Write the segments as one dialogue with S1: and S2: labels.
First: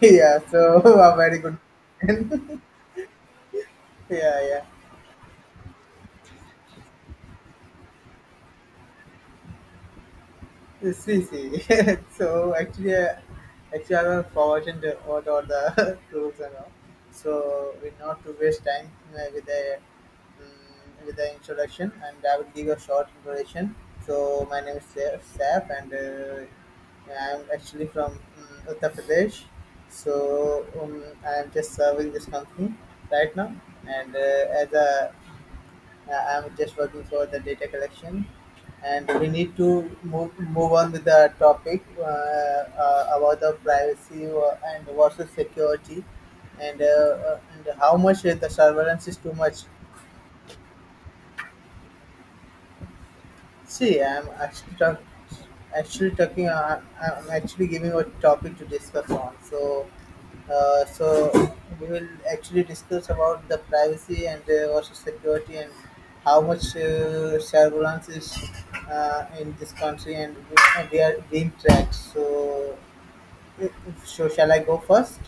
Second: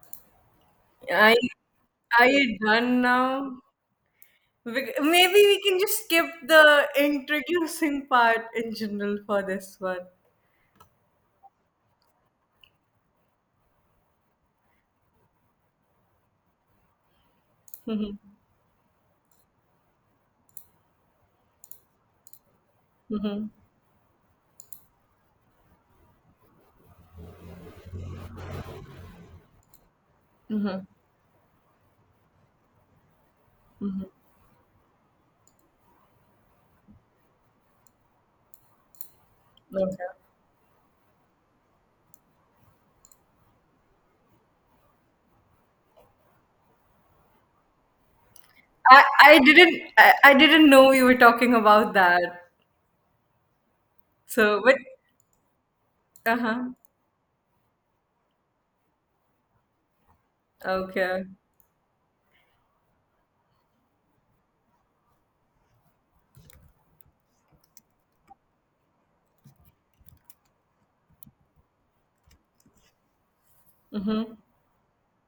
S1: Yeah, so a
S2: Are
S1: very
S2: you,
S1: good
S2: are you
S1: question.
S2: done now?
S1: Yeah,
S2: Maybe we can just skip the introducing part in general for this one.
S1: yeah. See, see. So actually, I was forgotten what are the rules and all. So we
S2: Mhm,
S1: not to waste time with the introduction, and I will give a short
S2: mhm,
S1: introduction. So my name is Saf, and I'm actually from Uttar Pradesh. So
S2: mhm.
S1: I'm just serving this company right now, and as a I'm just working for the data collection, and we need to
S2: Okay.
S1: move on with the topic about the privacy and versus security, and how much the
S2: I,
S1: surveillance is too
S2: I
S1: much.
S2: didn't I, I didn't know we were talking about that.
S1: See, I'm
S2: So but
S1: actually
S2: Uh
S1: talking.
S2: huh.
S1: I'm actually giving a topic to discuss on. So, uh,
S2: Okay.
S1: so we will actually discuss about the privacy and also security and how much surveillance is in this country and, and they are being tracked. So, uh, so
S2: Mm-hmm.
S1: shall I go first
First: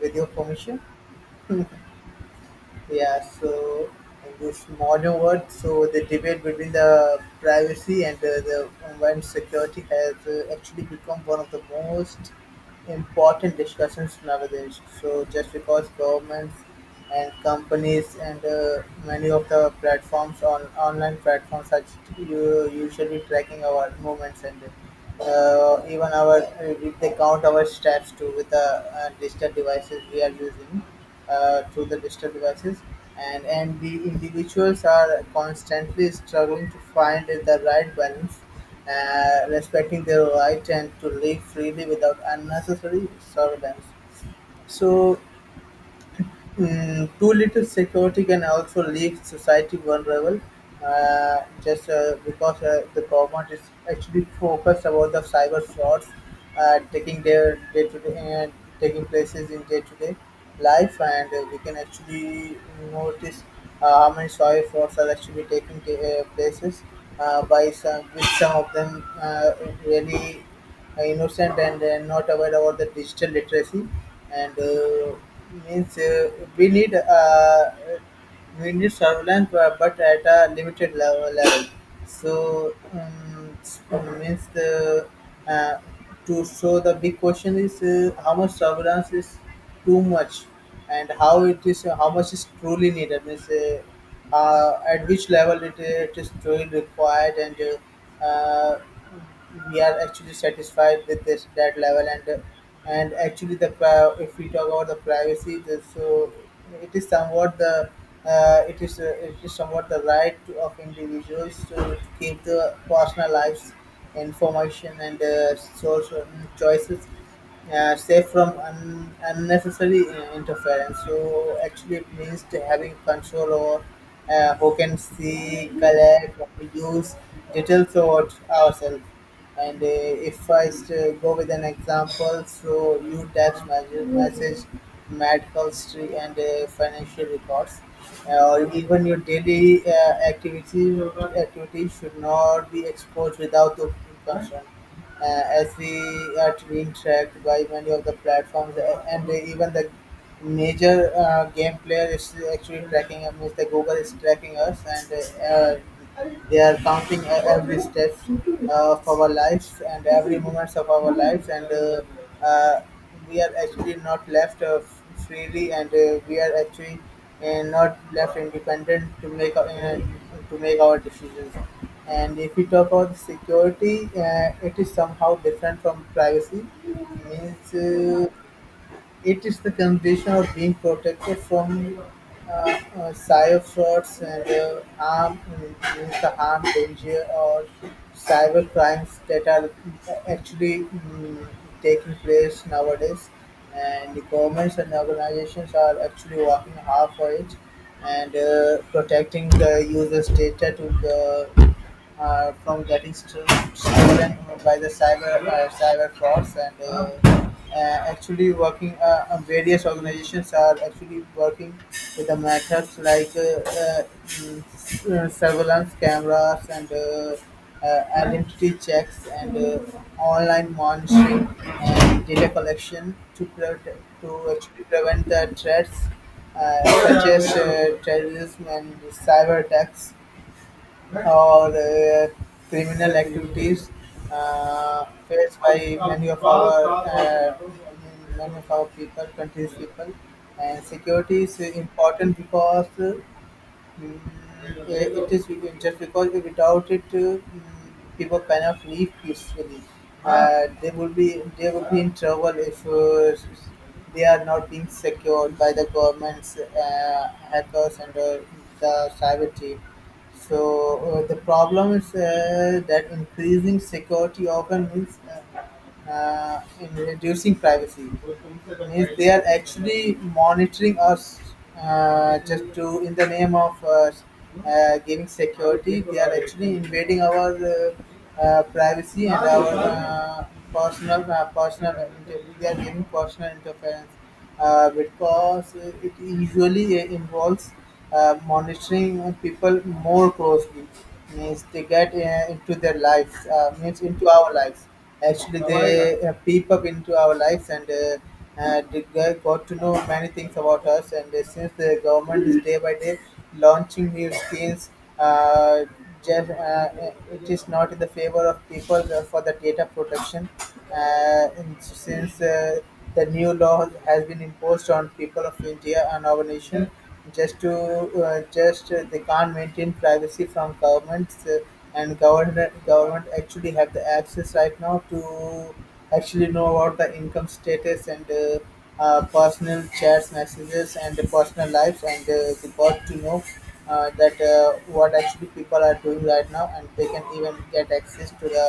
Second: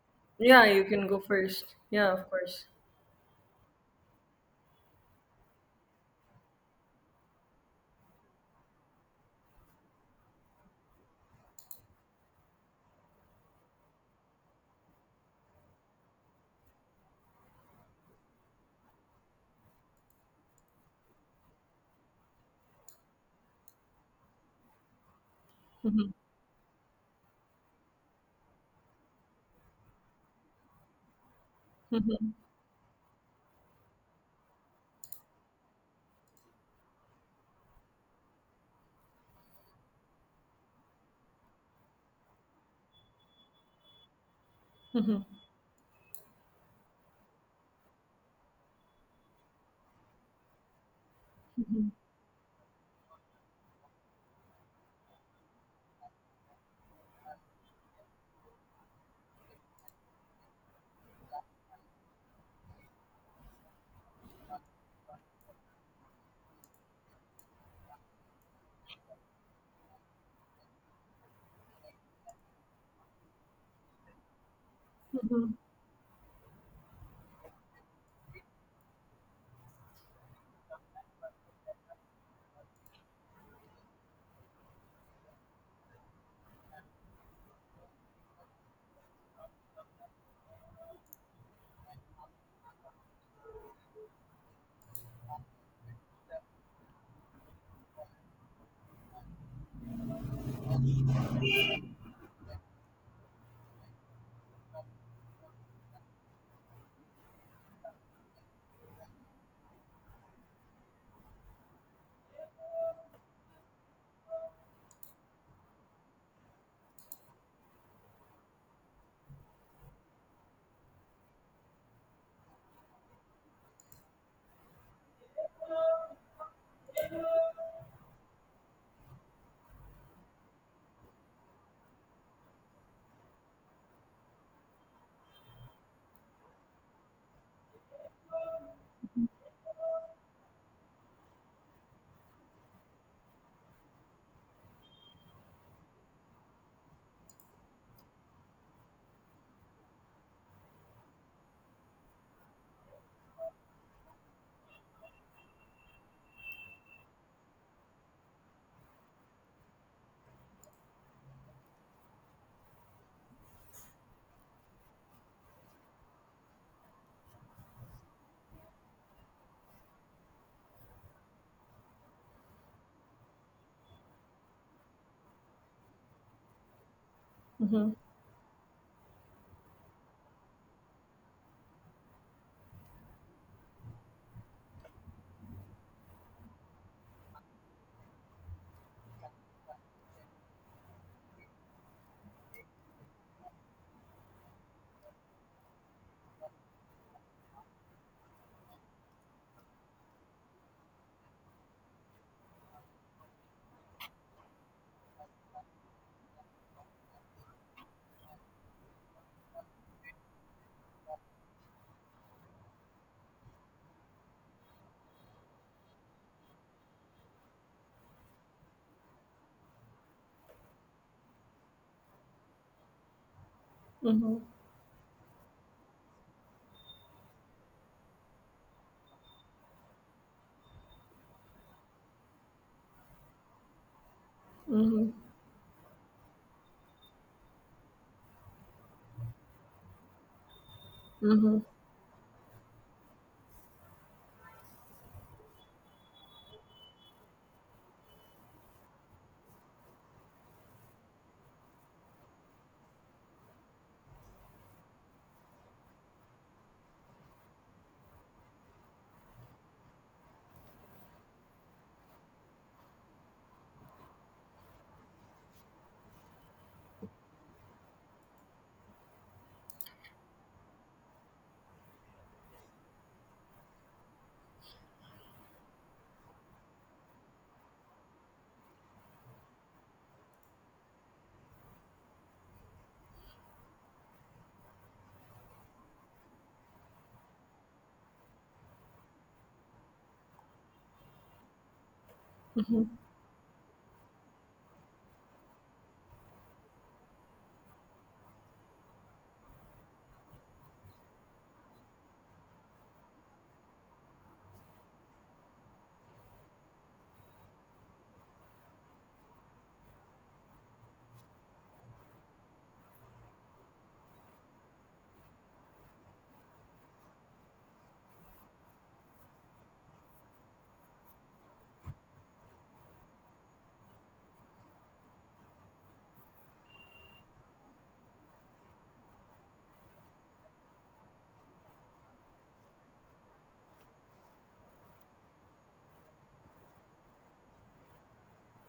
S1: with your
S2: Yeah,
S1: permission?
S2: you can go first. Yeah, of course.
S1: Yeah, so in this modern world, so the debate between the privacy and the online security has actually become one of the most important discussions nowadays. So just because governments and companies and many of the platforms on online platforms are usually tracking our movements and even
S2: Mhm,
S1: our if they count our steps too with the digital devices we are using through the digital
S2: mhm,
S1: devices and the individuals are constantly struggling to find the right balance respecting their right and to live freely without unnecessary surveillance. So
S2: mhm,
S1: Too little security can also leave society vulnerable, just
S2: mhm,
S1: because the government is actually focused about the cyber frauds taking their day to day and taking places in day to day life, and we can actually notice how many cyber frauds are actually places by some with some of them really innocent and not aware about the digital literacy, and
S2: mhm,
S1: means we need surveillance but at a limited level. so um, s- Means the, uh, to so the big question is how much surveillance is too much and how it is, how much is truly needed. Means at which level it is truly required and uh, we are actually satisfied with this that level, and actually if we talk about the privacy so it is somewhat the right to, of individuals to keep the personal lives information and social choices safe from unnecessary interference. So actually, it means to having control over who can see, collect, use details about ourselves. And if I go with an example, so you text message medical history and financial records, or even your daily activities activities should not be exposed without the consent, as we are being tracked by many of the platforms, and even the major game player is actually tracking us. The Google is tracking us, and they are counting every step of our lives and every moments of our lives, and uh, we are actually not left freely, and we are actually not left independent to make our decisions. And if we talk about security, it is somehow different from privacy. Means
S2: mhm,
S1: it is the condition of being protected from cyberfrauds and harm. Means the harm, danger, or cyber crimes that are actually, taking place nowadays. And the governments and organizations are actually working hard for it and protecting the users' data to the, from getting stolen by the cyber frauds, and actually working various organizations are actually working with the methods like surveillance cameras and identity checks and online monitoring and data collection to
S2: mhm,
S1: actually prevent the threats, such as terrorism and cyber attacks or criminal activities
S2: mhm,
S1: faced by many of our, people, countries people. And security is
S2: mhm,
S1: important because, it is just because if without it, mm, people cannot live peacefully. Uh, they would be they would be in trouble if they are not being secured by the government's, uh, hackers and the cyber team. So the problem is that increasing security often means, in reducing privacy. Means they are actually monitoring us, just to in the name of giving security, they are actually invading our, privacy and our, they are giving personal interference, because it usually involves monitoring people more closely. Means they get into
S2: mhm.
S1: their lives, means into our lives, actually they peep up into our lives, and they got to know many things about us, and since the government is day by day launching new schemes, uh, just, uh, it is not in the favor of people for the data protection, and since the new law has been imposed on people of India and our nation, just to, just they can't maintain privacy from governments, and government actually have the access right now to actually know about the income status, and personal chats messages and the personal lives, and they got to know that what actually people are doing right now, and they can even get access to the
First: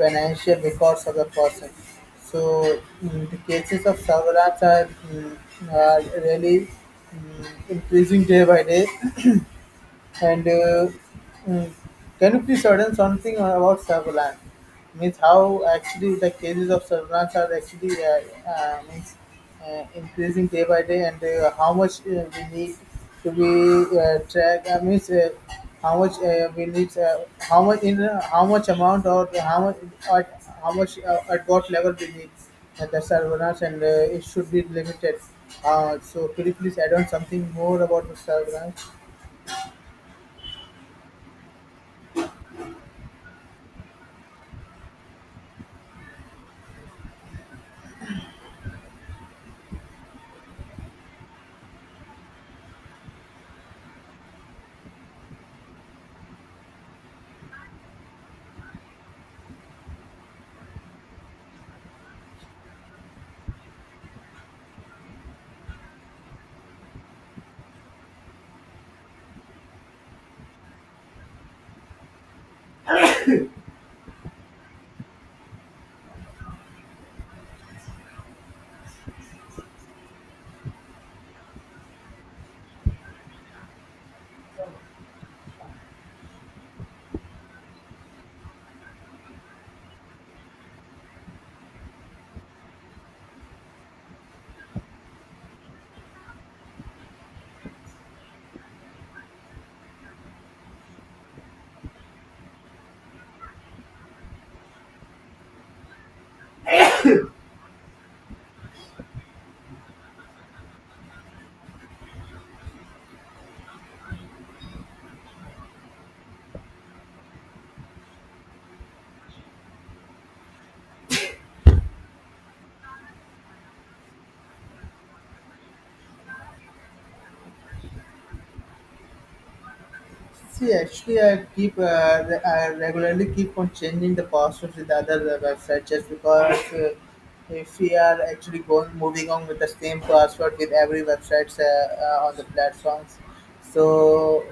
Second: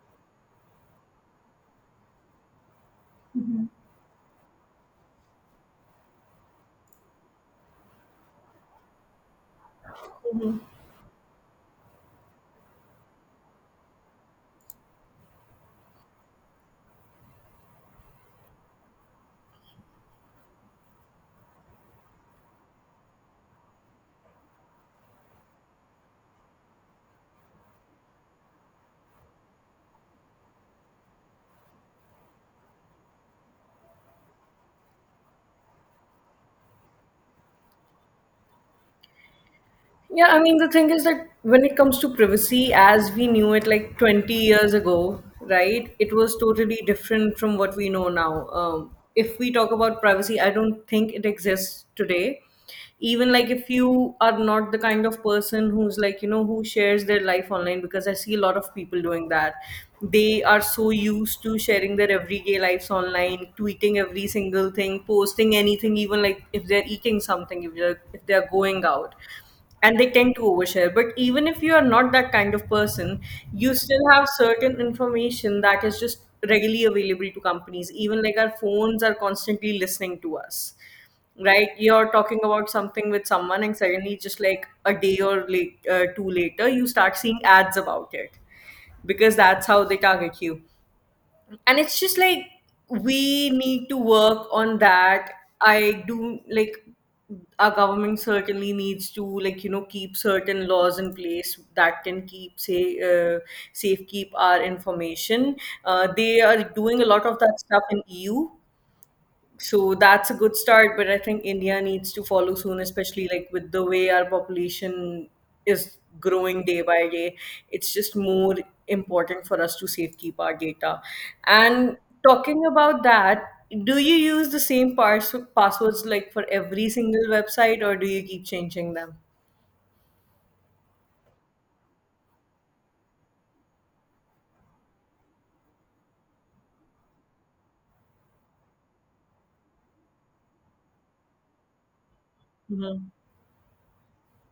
S1: financial records of the person. So the cases of cyber rats are, are really increasing day by day. And mm, can you please add in something about surveillance? Means how actually the cases of surveillance are actually, means increasing day by day, and how much we need to be track. Means how much we need, how much amount or how much at how much, at what level we need the surveillance, and it should be limited. So could you please add on something more about the Servalan?
S2: Yeah, I mean, the thing is that when it comes to privacy, as we knew it like 20 years ago, right, it was totally different from what we know now. If we talk about privacy, I don't think it exists today. Even like if you are not the kind of person who's like, who shares their life online, because I see a lot of people doing that. They are so used to sharing their everyday lives online, tweeting every single thing, posting anything, even like if they're eating something, if they're going out, and they tend to overshare. But even if you are not that kind of person, you still have certain information that is just readily available to companies. Even like, our phones are constantly listening to us. Right, you're talking about something with someone and suddenly just like a day or late two later you start seeing ads about it, because that's how they target you. And it's just like, we need to work on that. I do like our government certainly needs to like keep certain laws in place that can keep say uh, safe, keep our information. They are doing a lot of that stuff in EU, so that's a good start, but I think India needs to follow soon, especially like with the way our population is growing day by day. It's just more important for us to safekeep our data. And talking about that, do you use the same passwords like for every single website, or do you keep changing them?
S1: See, actually, I keep I regularly keep on changing the password with other websites, just because if we are actually going moving on with the same password with every websites on the
S2: Hmm.
S1: platforms, so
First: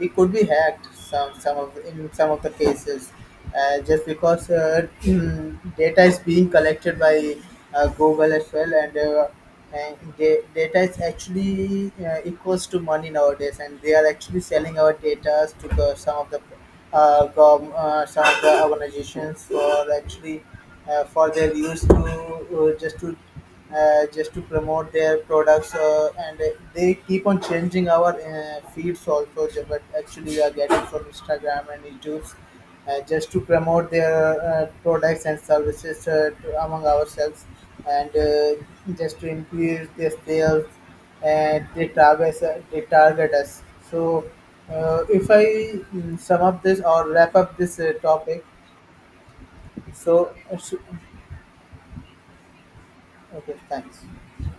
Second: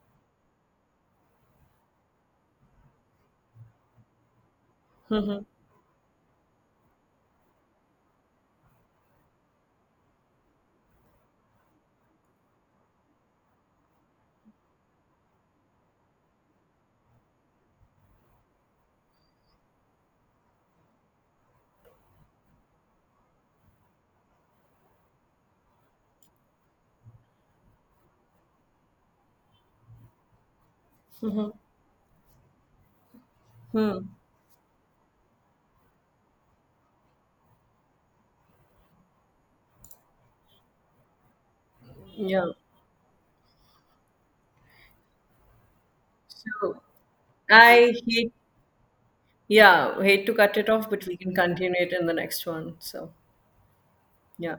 S1: we could be hacked some of the cases, just because
S2: Hmm.
S1: data is being collected by Google as well and data is actually equals to money nowadays, and they are actually selling our data to the, some of the gov- some of the organizations, for actually for their use, to just to just to promote their products, and they keep on changing our feeds also, but actually we are getting from Instagram and YouTube, just to promote
S2: Hmm.
S1: their products and services, among ourselves, and just to increase their sales, and
S2: Yeah.
S1: they target us. So if I sum up this
S2: So
S1: or wrap up this
S2: I hate,
S1: topic,
S2: yeah, hate to
S1: so
S2: cut it off, but we can continue it in the next one. So,
S1: okay, thanks.
S2: yeah.